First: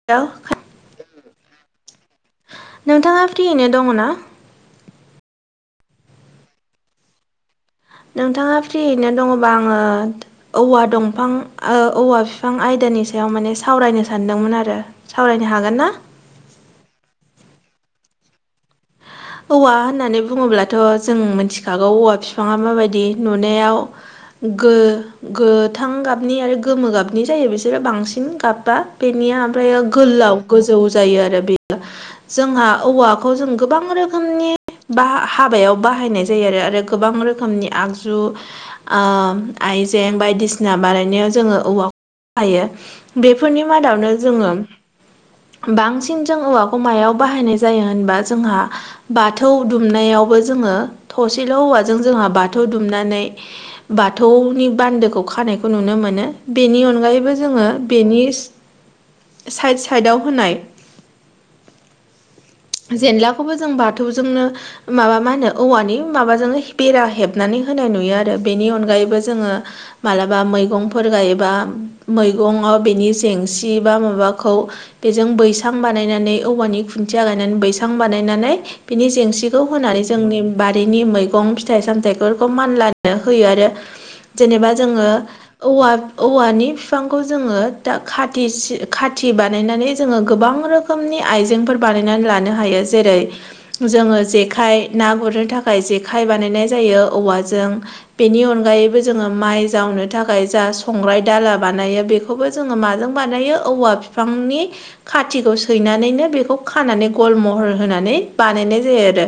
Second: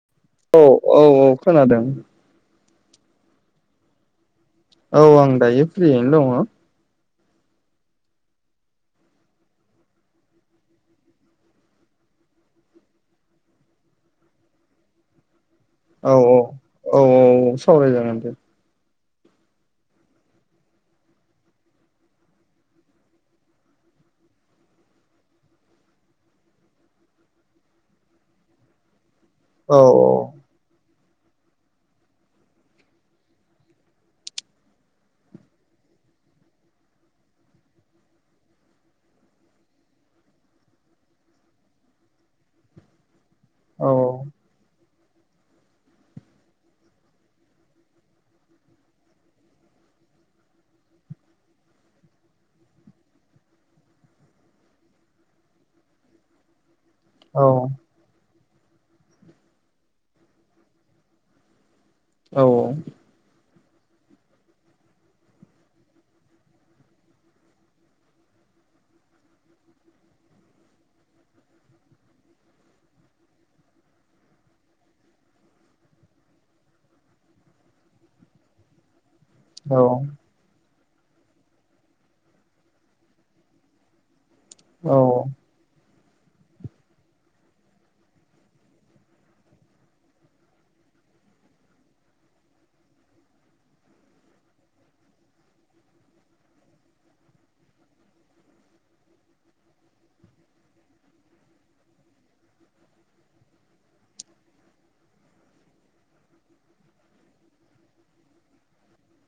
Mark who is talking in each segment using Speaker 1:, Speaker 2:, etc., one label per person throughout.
Speaker 1: [unintelligible]
Speaker 2: औ औ औ खोनादों।
Speaker 1: नोंथाङा फ्रियैनो दङ ना?
Speaker 2: औ आं दायो फ्रियैनो दङ।
Speaker 1: नोंथाङा फ्रियैनो दङबा आङो औवा दंफां औवा बिफां आयदानि सायाव माने सावरायनो सानदोंमोन आरो। सावरायनो हागोन ना?
Speaker 2: औ औ औ औ सावरायजागोन दे।
Speaker 1: [unintelligible] औवा होननानै बुङोब्लाथ' जों मिथिखागौ औवा बिफाङा मा बायदि नुनायाव [unintelligible] गोथां गाबनि आरो गोमो गाबनि जायो बिसोरो बांसिन गाबबा बेनिया। ओमफ्रायो
Speaker 2: औ
Speaker 1: गोलाव गोजौ जायो आरो बेयो जोंहा औवाखौ जों गोबां रोखोमनि बाह हाबायाव बाहायनाय जायो आरो आरो गोबां रोखोमनि आगजु आइजें बायदिसिना बानायनायाव जोङो औवाखौ बाहायो। बेफोरनि
Speaker 2: औ
Speaker 1: मादावनो जोङो बांसिन जों औवाखौ मायाव बाहायनाय जायो होनबा जोंहा बाथौ दुमनायावबो जोङो थसेल' हौवाजों जोंहा बाथौ दुमनानै बाथौनि बान्दोखौ खानायखौ नुनो मोनो। बेनि अनगायैबो
Speaker 2: औ
Speaker 1: जोङो बेनि साइड साइदआव होनाय
Speaker 2: औ औ।
Speaker 1: जेनलाखौबो जों बाथौजोंनो माबा मा होनो औवानि माबाजोंनो बेरा हेबनानै होनाय नुयो आरो। बेनि अनगायैबो जोङो मालाबा मैगंफोर गायोबा मैगंयाव बेनि जेंसि बा माबाखौ बेजों बैसां बानायनानै औवानि खुन्थिया गाय बैसांं बानायनानै बिनि जेंसिखौ
Speaker 2: औ
Speaker 1: होनानै जोंनि बारिनि मैगं, फिथाइ सामथाइफोरखौ मानला होयो आरो। जेनेबा
Speaker 2: औ
Speaker 1: जोङो औ औवानि बिफांखौ जोङो दा खा खाथि बानायनानै जोङो गोबां रोखोम रोखोमनि आइजेंफोर बानायनानै लानो हायो। जेरै- जोङो जेखाइ ना गुरनो थाखाय जेखाइ बानायनाय जायो औवाजों। बेनि अनगायैबो जोङो माइ जावनो थाखाय जा संग्राय दाला बानायो बेख बेखौबो जोङो माजों बानायो औवा बिफांनि खाथिखौ सैनानैनो बेखौ खानानै गल महर होनानै बानायनाय जायो आरो।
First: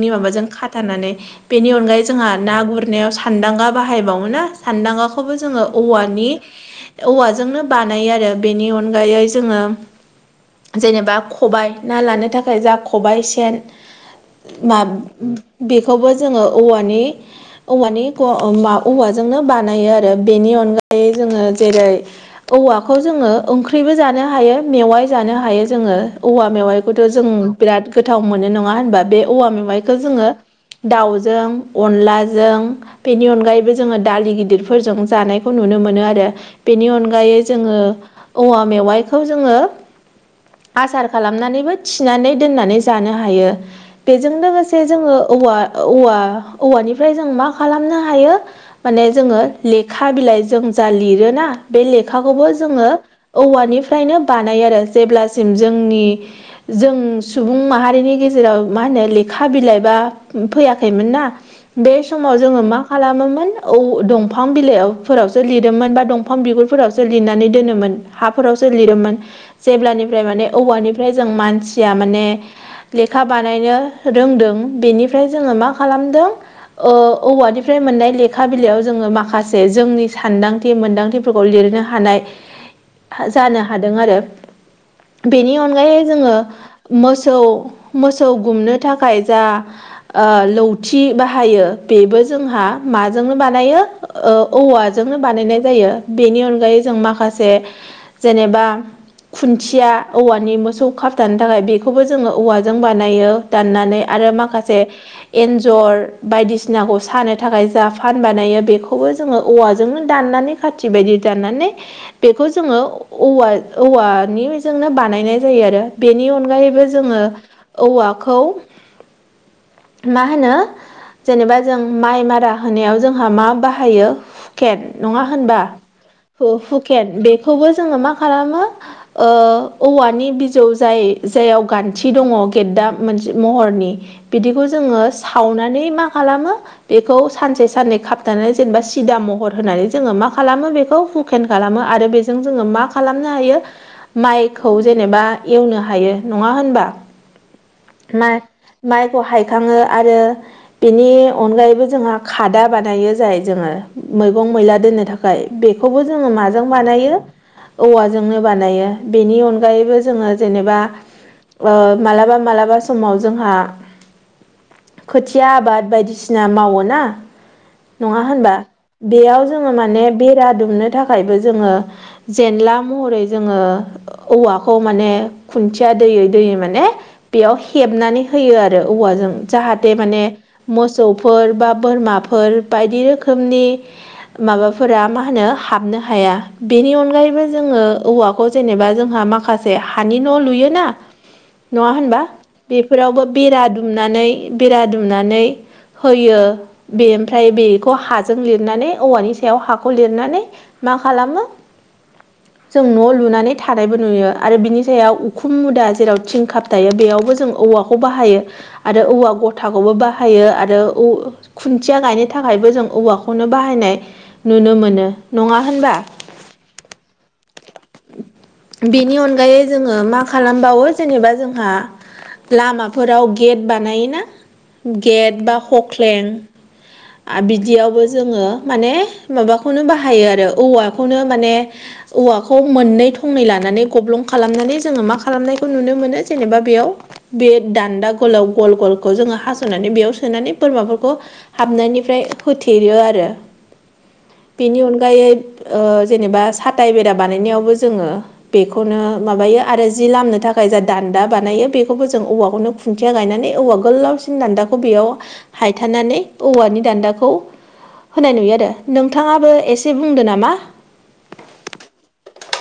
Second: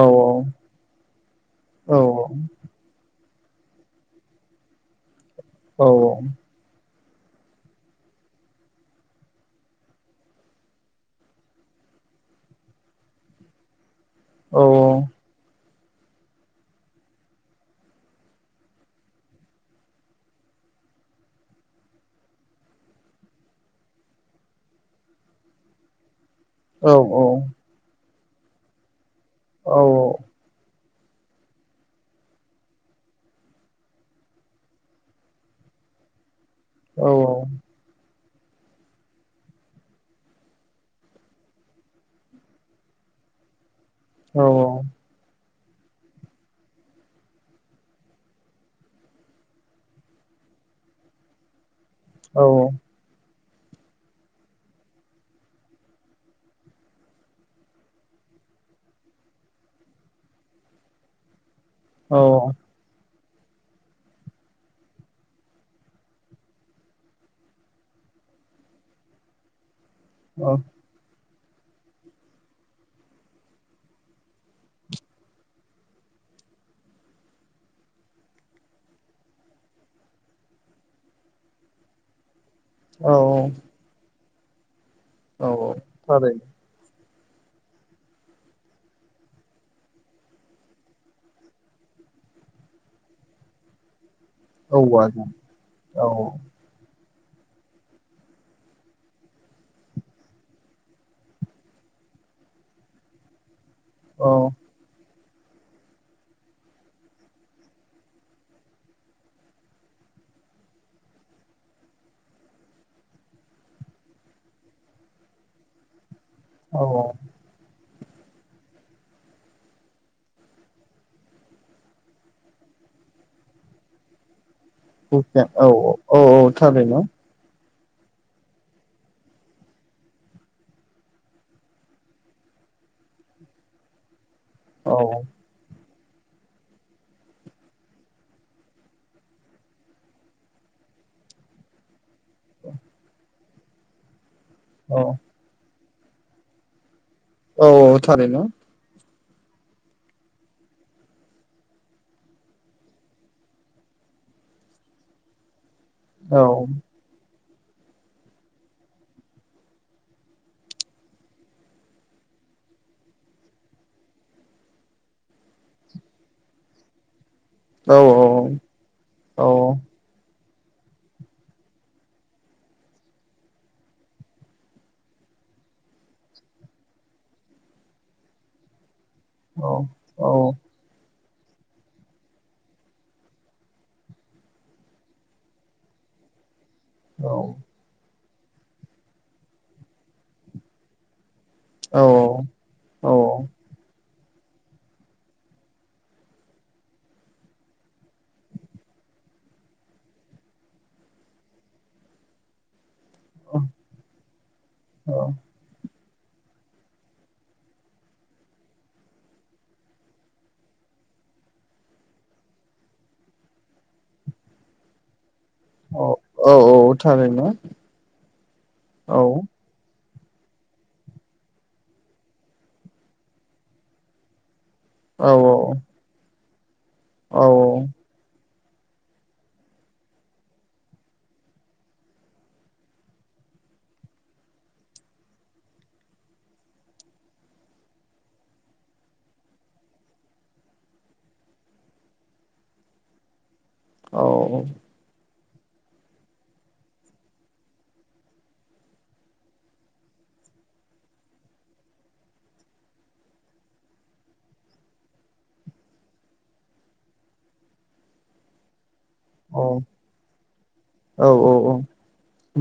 Speaker 2: औ औ
Speaker 1: माबाजों खाथानानै बेनि अनगायै जोंहा ना गुरनायाव सा सान्दांगा बाहायबावो ना सान्दांगाखौबो जोङो औवानि औवाजोंनो बानायो आरो बेनि अनगायै जोङो जेनेबा ख खबाइ ना लानो थाखाय जा खबाय सेन
Speaker 2: औ
Speaker 1: मा ब बेखौबो जोङो औवानि औवानि फ ओ औवाजोंनो बानायो आरो बेनि अनगायै जोङो जेरै औवाखौ जोङो ओंख्रिबो जानो हायो मेवाइ जानो हायो जोङो। औवा मेवाइखौथ' जों बिराद गोथाव मोनो नङा होनबा बे औवा मेवाइखौ जोङो दाउजों अनलाजों बेनि अनगायैबो जोङो दालि गिदिरफोरजों जानायखौ नुनो मोनो आरो। बेनि अनगायै जोङो औवा मेवाइखौ जोङो आसार खालामनानैबो थिनानै दोननानै जानो हायो। बेजों
Speaker 2: औ
Speaker 1: लोगोसे जोङो औवा औवा औवानिफ्राय जों मा खालामनो हायो माने जोङो लेखा बिलाइ जों जा लिरोना बे लेखा लेखाखौबो जोङो औवानिफ्रायनो बानायो आरो जेब्लासिम जोंनि जों सुबुं माहारिनि गेजेराव मा होनो लेखा बिलाइ बा फैयाखैमोन ना। बे समाव जोङो मा खालामोमोन औ दंफां बिलाइफोरावसो लिरोमोन बा दंफां बिगुरफोरावसो लिरनानै दोनोमोन। हाफोरावसो लिरोमोन। जेब्लानिफ्राय
Speaker 2: औ
Speaker 1: माने औवानिफ्राय जों मानसिया माने लेखा बानायनो रोंदों। बेनिफ्राय जोङो मा खालामदों ओ औवानिफ्राय मोननाय लेखा बिलाइयाव जोङो माखासे जोंनि सानदांथि मोनदांथि फोरखौ लिरनो हानाय जानो हादों आरो। बेनि अनगायै जोङो
Speaker 2: थारैनो
Speaker 1: मोसौ मोसौ गुमनो थाखाय जा ओ लौथि बाहायो बेबो जोंहा माजोंनो बानायो ओ औवाजोंनो
Speaker 2: औवाजों
Speaker 1: बानायनाय जायो।
Speaker 2: औ
Speaker 1: बेनि अनगायै जों माखासे जेनेबा खुन्थि खुन्थिया औवानि मोसौ खाबथानो थाखाय बेखौबो जोङो औवाजों बानायो दाननानै आरो माखासे एन्जर बायदिसिनाखौ सानो थाखाय जा फान बानायो बेखौबो जोङो औवाजोंनो दाननानै खाथि बायदि दानानै बेखौ जोङो औवा औवानि बाय जोंनो बनाय जायो आरो। बेनि
Speaker 2: औ
Speaker 1: अनगायैबो जोङो औवाखौ मा होनो। जेनेबा जों माइ मारा होनायाव जोंहा मा बाहायो हुखेन नङा
Speaker 2: हुकेन
Speaker 1: होनबा
Speaker 2: औ औ औ थारैनो
Speaker 1: हु-हुखेन बेखौबो जोङो मा खालामो ओ औवानि बिजौ जाय जायाव गान्थि दङ गेददा मोनसे महरनि। बिदिखौ
Speaker 2: औ
Speaker 1: जोङो सावनानै मा खालामो बेखौ सानसे साननै खाबथानानै जेनेबा सिदा महर होनानै जोङो मा खालामो बेखौ हुखेन खालामो आरो बेजों जोङो मा खालामनो हायो माइखौ
Speaker 2: औ
Speaker 1: जेनेबा एवनो हायो नङा होनबा।
Speaker 2: औ औ
Speaker 1: माइ
Speaker 2: थारैनो।
Speaker 1: माइखौ हायखाङो आरो बेनि अनगायैबो जोंहा खादा बानायो जाय जोङो मैगं मैला दोननो थाखाय। बेखौबो जोङो
Speaker 2: औ
Speaker 1: माजों बानायो औवाजोंनो बानायो। बेनि अनगायैबो जोङो जेनेबा ओ मालाबा मालाबा समाव जोंहा खोथिया आबाद बायदिसिना मावो ना
Speaker 2: औ
Speaker 1: नङा
Speaker 2: औ
Speaker 1: होनबा। बेयाव
Speaker 2: औ
Speaker 1: जोङो माने बेरा दुमनो थाखायबो जोङो जेनला महरै जोङो औवाखौ माने खुन्थिया दोयै दोयै माने बेयाव हेबनानै होयो आरो औवाजों
Speaker 2: थारैनो
Speaker 1: जाहाथे माने
Speaker 2: औ
Speaker 1: मोसौफोर बा बोरमाफोर बायदि रोखोमनि माबाफोरा मा होनो हाबनो हाया बेनि अनगायैबो जोङो औवाखौ जेनेबा जोंहा माखासे हानि न' लुयोना नङा
Speaker 2: औ
Speaker 1: होनबा बेफोरावबो बेरा दुमनानै बेरा दुमनानै होयो बे ओमफ्राय बेखौ हाजों लिरनानै औवानि सायाव हाखौ लिरनानै मा खालामो जों न' लुना थानायबो नुयो आरो बिनि सायाव उखुम मुदा जेराव थिं खाब थायो बेयावबो जों औवाखौ बाहायो आरो औवा गथाखौबो बाहायो आरो औ खुन्थिया गायनो थाखायबो जों औवाखौनो बाहायनाय नुनो मोनो नङा होनबा?
Speaker 2: औ औ थारैनो
Speaker 1: बेनि अनगायै जोङो मा खालामबावो जेनेबा जोंहा लामाफोराव गेट बानायोना गेट बा हख्लेन बिदियावबो जोङो माने माबाखौनो बाहायो आरो औवाखौनो माने औवाखौ मोननै थंनै लानानै गब्लं खालामनानै जोङो मा खालामनायखौ नुनो मोनो जेनेबा बेयाव बे दान्दा गलाव गल गलखौ जोङो हास'नानै बेयाव सोनानै बोरमाफोरखौ हाबनायनिफ्राय होथेयो आरो बेनि अनगा गायै ओ जेनेबा साथाय बेरा बानायनायावबो जोङो बेखौनो माबायो आरो जि लामनो थाखाय जा दान्दा बानायो बेखौबो जों औवाखौनो खुनथिया गायनानै औवा गोलावसिन दान्दाखौ बेयाव हायथानानै औवानि दान्दाखौ होनाय नुयो आरो नोंथाङाबो
Speaker 2: औ
Speaker 1: एसे बुंदों नामा?
Speaker 2: औ औ औ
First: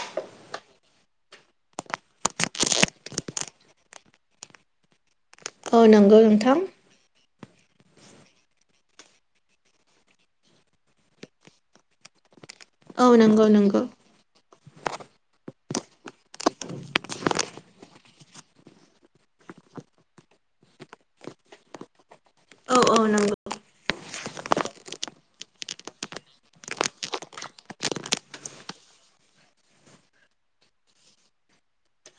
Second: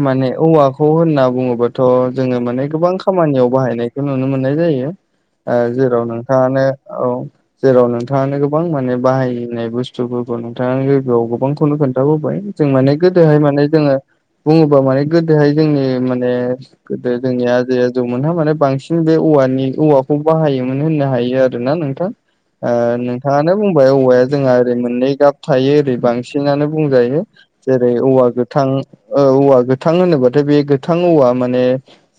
Speaker 2: माने औवाखौ होनना बुङोबथ' जोङो माने गोबां खामानियाव बाहायनायखौ नुनो मोननाय जायो। ओ
Speaker 1: औ
Speaker 2: जेराव
Speaker 1: नंगौ
Speaker 2: नोंथाङानो
Speaker 1: नोंथां
Speaker 2: औ जेराव नोंथाङानो गोबां माने बाहायनाय बुस्थुफोरखौ नोंथाङ लोगोयाव गोबांखौनो खोन्थाहाबोबाय जों माने
Speaker 1: औ
Speaker 2: गोदोहाय
Speaker 1: नंगौ
Speaker 2: माने
Speaker 1: नंगौ
Speaker 2: जोङो बुङोबा माने गोदोहाय जोंनि माने गोदो जोंनि आजै आजौमोनहा माने बांसिन बे औवानि औवाखौ बाहायोमोन होननो हायो आरो। नोंथां
Speaker 1: औ औ नंगौ
Speaker 2: नोंथाङा आनो बुंबाय औवाया जोंहा ओरै मोननै गाब थायो ओरै बांसिनानो बुंजायो जेरै औवा गोथां औवा गोथां होनोबाथाय बे गोथां औवा माने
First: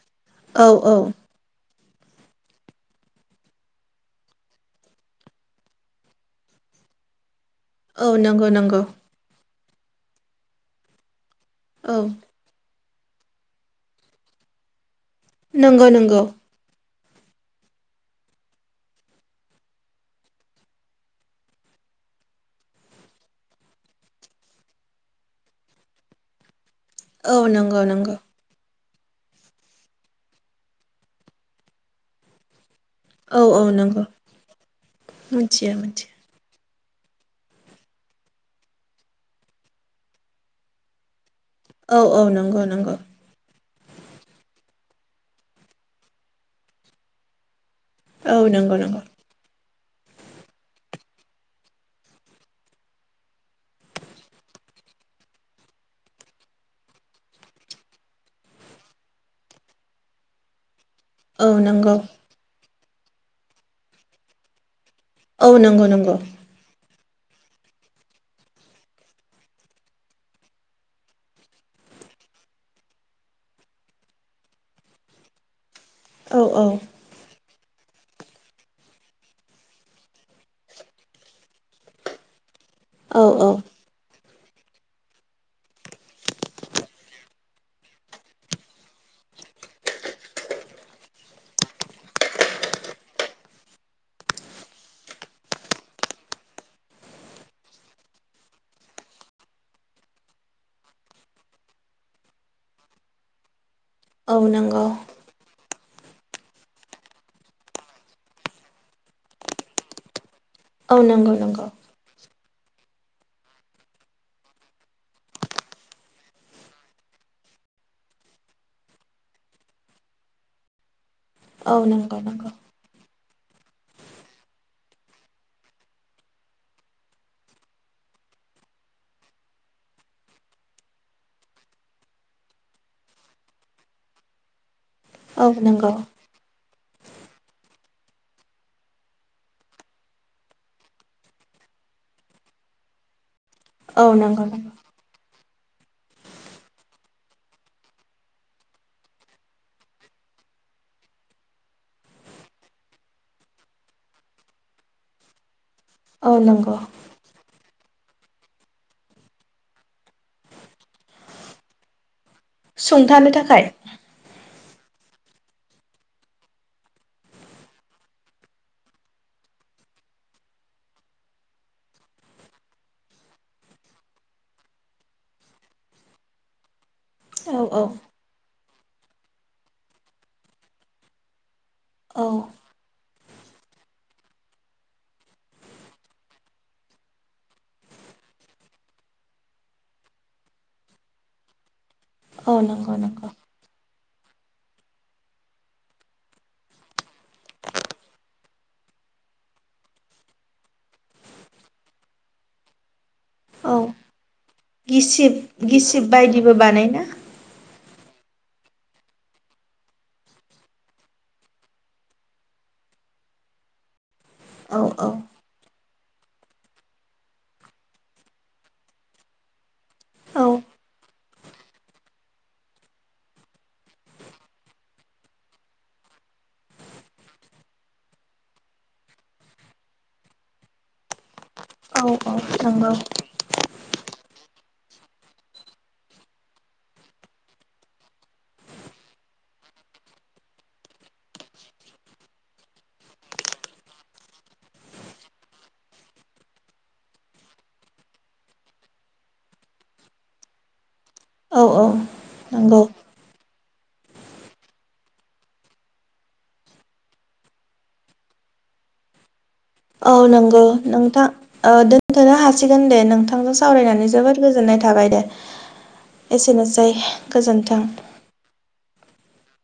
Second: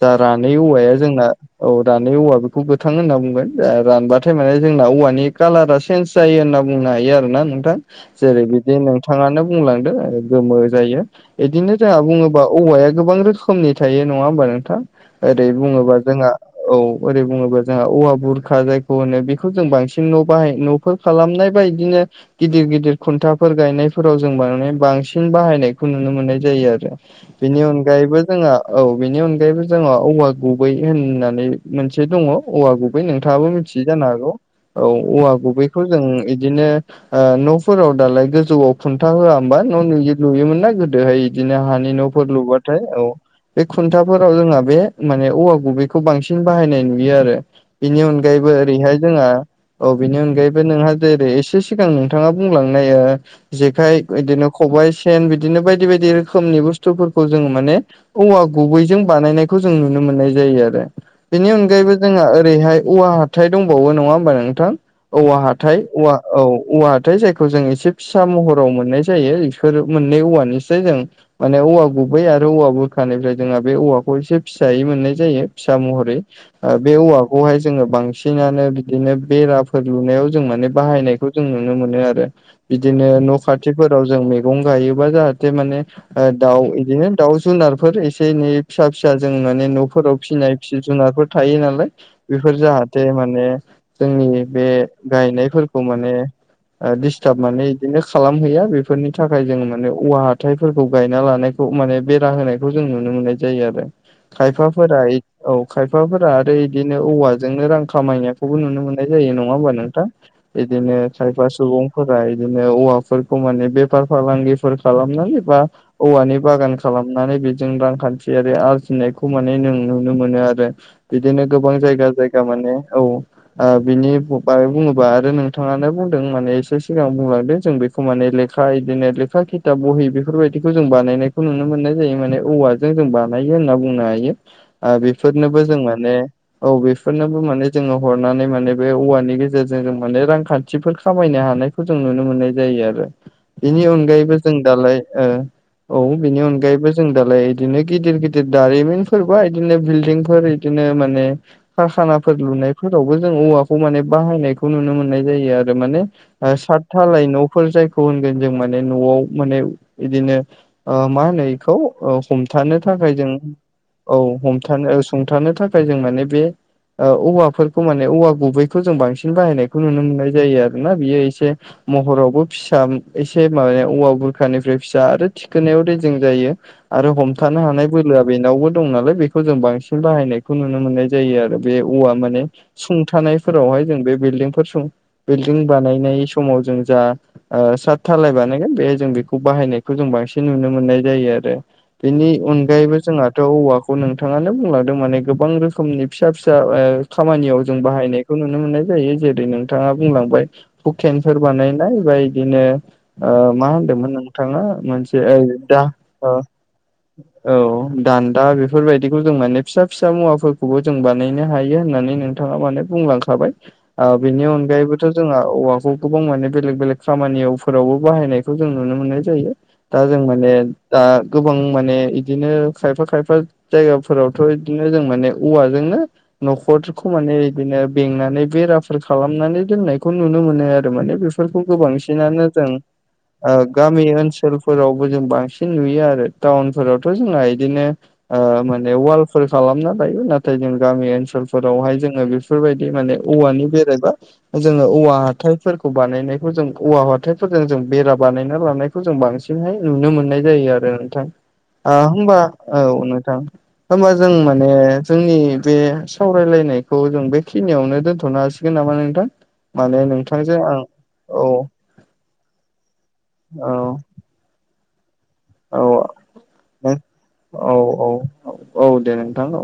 Speaker 2: जा रानि
Speaker 1: औ
Speaker 2: औवाया
Speaker 1: औ
Speaker 2: जोंना औ रानै औवा बेखौ गोथां होनना बुंगोन रानबाथाय माने जोंना औवानि कालारा सेन्ज जायो होनना बुंनो हायो आरो ना नोंथां।
Speaker 1: औ
Speaker 2: जेरै
Speaker 1: नंगौ
Speaker 2: बिदि
Speaker 1: नंगौ
Speaker 2: नोंथाङानो बुंलांदों गोमो जायो बिदिनो
Speaker 1: औ
Speaker 2: जोंहा बुङोब‌ बा औवाया गोबां रोखोमनि थायो नङा होमबा नोंथां ओरै
Speaker 1: नंगौ
Speaker 2: बुङोबा
Speaker 1: नंगौ
Speaker 2: जोंहा औ ओरै बुङोबा जोंहा औवा बुरखा जायखौ होनो बेखौ जों बांसिन न' बाहाय न' फोर खालामनाय बा बिदिनो गिदिर गिदिर खुन्थाफोर गायनायफोराव जों माने बांसिन सिन बाहायनायखौ नुनो मोननाय जायो आरो
Speaker 1: औ
Speaker 2: बेनि
Speaker 1: नंगौ नंगौ
Speaker 2: अनगायैबो जोंहा औ बेनि अनगायैबो जोंंहा औवा गुबै होननानै मोनसे दङ औवा गुबै
Speaker 1: औ
Speaker 2: नोंथाङाबो
Speaker 1: औ
Speaker 2: मिथियो
Speaker 1: नंगौ
Speaker 2: जानो हागौ औ औवा
Speaker 1: मिथियो
Speaker 2: गुबैखौ जों
Speaker 1: मिथियो
Speaker 2: इदिनो न'फोराव दालाय गोजौआव खुन्था होआ होमबा न' नुयो नुयोमोन ना गोदोहाय बिदिनो हानि
Speaker 1: औ औ
Speaker 2: न'फोर
Speaker 1: नंगौ
Speaker 2: लुबाथाय
Speaker 1: नंगौ
Speaker 2: औ बे खुन्थाफोराव जोंहा बे माने औवा गुबैखौ बांसिन बाहायनाय नुयो आरो। बेनि
Speaker 1: औ
Speaker 2: अनगायैबो
Speaker 1: नंगौ
Speaker 2: ओरैहाय
Speaker 1: नंगौ
Speaker 2: जोंहा औ बिनि अनगायैबो नोंहा जेरै एसे सिगां नोंथाङा बुंलांनाय ओ जेखाइ बिदिनो खबाइ सेन बिदिनो बायदि बायदि रोखोमनि बुस्थुफोरखौ जोंङो माने औवा गुबैजों बानायनायखौ जों नुनो मोननाय जायो आरो। बेनि
Speaker 1: औ
Speaker 2: अनगायैबो
Speaker 1: नंगौ
Speaker 2: जोंहा ओरैहाय औवा हाथाय दंबावो नङा होमबा नोंथां? औवा
Speaker 1: औ
Speaker 2: हाथाय
Speaker 1: नंगौ
Speaker 2: औव
Speaker 1: नंगौ
Speaker 2: औ औवा हाथाय जायखौ जों एसे फिसा महराव मोननाय जायो। फोर मोननै औवानिसै जों माने औवा गुबै आरो औवा बुरखानिफ्राय जोंहा बे औवाखौ एसे फिसायै मोननाय जायो फिसा महर [unintelligible] बे
Speaker 1: औ औ
Speaker 2: औवा बेखौहाय जोङो बांसिनानो बिदिनो बेराफोर लुनायाव जों माने बाहायनायखौ जों नुनो मोनो आरो। बिदिनो
Speaker 1: औ
Speaker 2: न'
Speaker 1: औ
Speaker 2: खाथिफोराव जों मैगं गायोबा जाहाथे माने दाउ बिदिनो दाउ जुनारफोर एसे एनै फिसा फिसा जों माने न'फोराव फिसिनाय जिब जुनारफोर थायो नालाय बेफोर जाहाथे माने जोंनि बे गायनायफोरखौ माने दिडिस्टार्ब माने बिदिनो खालामहैया बेफोरनि थाखाय जों माने औवा हाथथायफोरखौ गायना लानायखौ माने बेरा होनायखौ जों नुनो मोननाय जायो आरो।
Speaker 1: औ नंगौ
Speaker 2: खायफाफोरा इद औ खायफाफोरा आरो बिदिनो औवाजोंनो रां खामायनायखौबो नुनो मोननाय जायो नङा होमबा नोंथां? बिदिनो
Speaker 1: औ नंगौ
Speaker 2: खायफा
Speaker 1: नंगौ
Speaker 2: सुबुंफोरा बिदिनो औवाफोरखौ माने बे फार फालांगिफोर खालामनांय बा औवानि बागान खालामनानै बेजों रांखान्थियारि आरजिनायखौ माने नों नुनो मोनो आरो। बिदिनो
Speaker 1: औ
Speaker 2: गोबां जायगा
Speaker 1: नंगौ
Speaker 2: जायगा
Speaker 1: नंगौ
Speaker 2: माने औ बिनि बै बुङोबा आरो नोंथाङानो बुंदों माने एसे सिगां बुंलांदों जों बेखौ माने ले खा बिदिनो लेखा खिथा बहि बेफोरबायदिखौ जों बानायनायखौ नुनो मोननाय जायो माने औवा जों जों बानायो होनना बुंनो हायो
Speaker 1: औ
Speaker 2: बेफोरनोबो जों
Speaker 1: नंगौ
Speaker 2: माने औ बेफोरनोबो माने जोङो हरनानै माने बे औवानि गेजेरजों जों माने रांखान्थिफोर खामायनो हानाय खौ जों नुनो मोननाय जायो आरो बेनि
Speaker 1: औ
Speaker 2: अनगायैबो
Speaker 1: नंगौ
Speaker 2: जों
Speaker 1: नंगौ
Speaker 2: दालाय ओ औ बिनि अनगायैबो जों दालाय बिदिनो गिदिर गिदिर दारिमिनफोरबा बिदिनो बिल्डिंफोर दिनो माने खारखानाफोर लुनायफोरावबो जों औवाखौ माने बाहायनायखौ नुनो मोननाय जायो आरो माने
Speaker 1: औ नंगौ
Speaker 2: सातथालाय न'फोर जायखौ होनगोन जों माने न'आव माने बिदिनो मा होनो बेखौ? औ हमथानो थाखाय जों
Speaker 1: सुंथानो थाखाय
Speaker 2: औ हमथानो सुंथानो थाखाय जों माने बे औवाफोरखौ माने औवा गुबैखौ जों बांसिन बाहायनायखौ नुनो मोननाय जायो आरो ना बियो एसे महरावबो फिसा एसे माबाया औवा बुरखानिफ्राय फिसा आरो थिखोनायाव रेजें जायो। आरो
Speaker 1: औ
Speaker 2: हमथानो
Speaker 1: औ
Speaker 2: हानाय बोलोआ बेनावबो दं नालाय बेखौ जों बांसिन बाहायनायखौ नुनो मोननाय जायो आरो बे औवा
Speaker 1: औ
Speaker 2: माने सुंथानायफोरावहाय जों बे बिल्डिंफोर सुं बिल्डिं बानायनाय समाव जों जा साट थालाय बानायगोन बेहाय जों बेखौ बाहायनायखौ जों बांसिन नुनो मोननाय जायो आरो। बेनि
Speaker 1: औ नंगौ
Speaker 2: अनगायैबो
Speaker 1: नंगौ
Speaker 2: जोंहाथ' औवा खो खौ नोंथाङानो बुंलांदों माने गोबां रोखोमनि फिसा फिसा खामानियाव जों बाहायनाय खौ नुनो मोननाय जायो जेरै नोंथाङा बुंलांबाय हुकेनफोर बानायनाय बा बिदिनो मा
Speaker 1: औ
Speaker 2: होनदोंमोन नोंथाङा मोनसे
Speaker 1: गिसिब
Speaker 2: ओइ दा
Speaker 1: गिसिब
Speaker 2: अ
Speaker 1: बायदिबो बानायना
Speaker 2: औ दान्दा बेफोरबायदिखौ जों माने फिसा फिसा मुवाफोरखौबो जों बानायनो हायो होननानै नों थाङा माने बुंलांखाबाय। आ बेनि
Speaker 1: औ
Speaker 2: अनगायैबोथ'
Speaker 1: औ
Speaker 2: जोंहा औवाखौ गोबां माने बेलेग बेलेग खामानियाव फोरावबो बाहायनायखौ जों नुनो मोननाय जायो। दा जों
Speaker 1: औ
Speaker 2: माने दा गोबां माने बिदिनो खायफा खायफा जायगाफोरावथ' बिदिनो जों माने औवाजोंनो न'खरखौ माने बिदिनो बेंनानै बेराफोर खालामनानै लोंनायखौ नुनो मोनो आरो माने बे फोरफोरखौ गो बांसिनानो
Speaker 1: थांगौ।
Speaker 2: गामि ओनसोलफोरावबो जों बांसिन नुयो आरो टाउनफोरावथ' जोंना बिदिनो ओ माने वालफोर खालामना लायो नाथाय जों गामि ओनसोलफोरावहाय जोङो बेफोरबायदि माने औवानि बेरायबा जोङो औवा हााइफोरखौ बानायनायखौ जों औवा हाथाइ फोरजों जों बेरा बानायना लानायखौ जों बांसिनहाय नुनो मोननाय जायो आरो नोंथां।
Speaker 1: औ औ
Speaker 2: आ होमबा औ
Speaker 1: नंगौ
Speaker 2: नोंथां। होमबा जों माने जोंनि बे सावरायलायनायखौ जों बेखिनियावनो दोनथ'नो हासि नाबा नोंथां? माने
Speaker 1: औ
Speaker 2: नोंथांजों
Speaker 1: नंगौ
Speaker 2: आं
Speaker 1: नोंथां
Speaker 2: औ
Speaker 1: ओ दो दोनथ'नो हासिगोन दे नोंथांजों
Speaker 2: औ
Speaker 1: सावरायनानै जोबोद गोजोननाय थाबाय दे। एसेनोसै
Speaker 2: औ औ
Speaker 1: गोजोन्थों।
Speaker 2: औ औ औ दे नोंथां औ।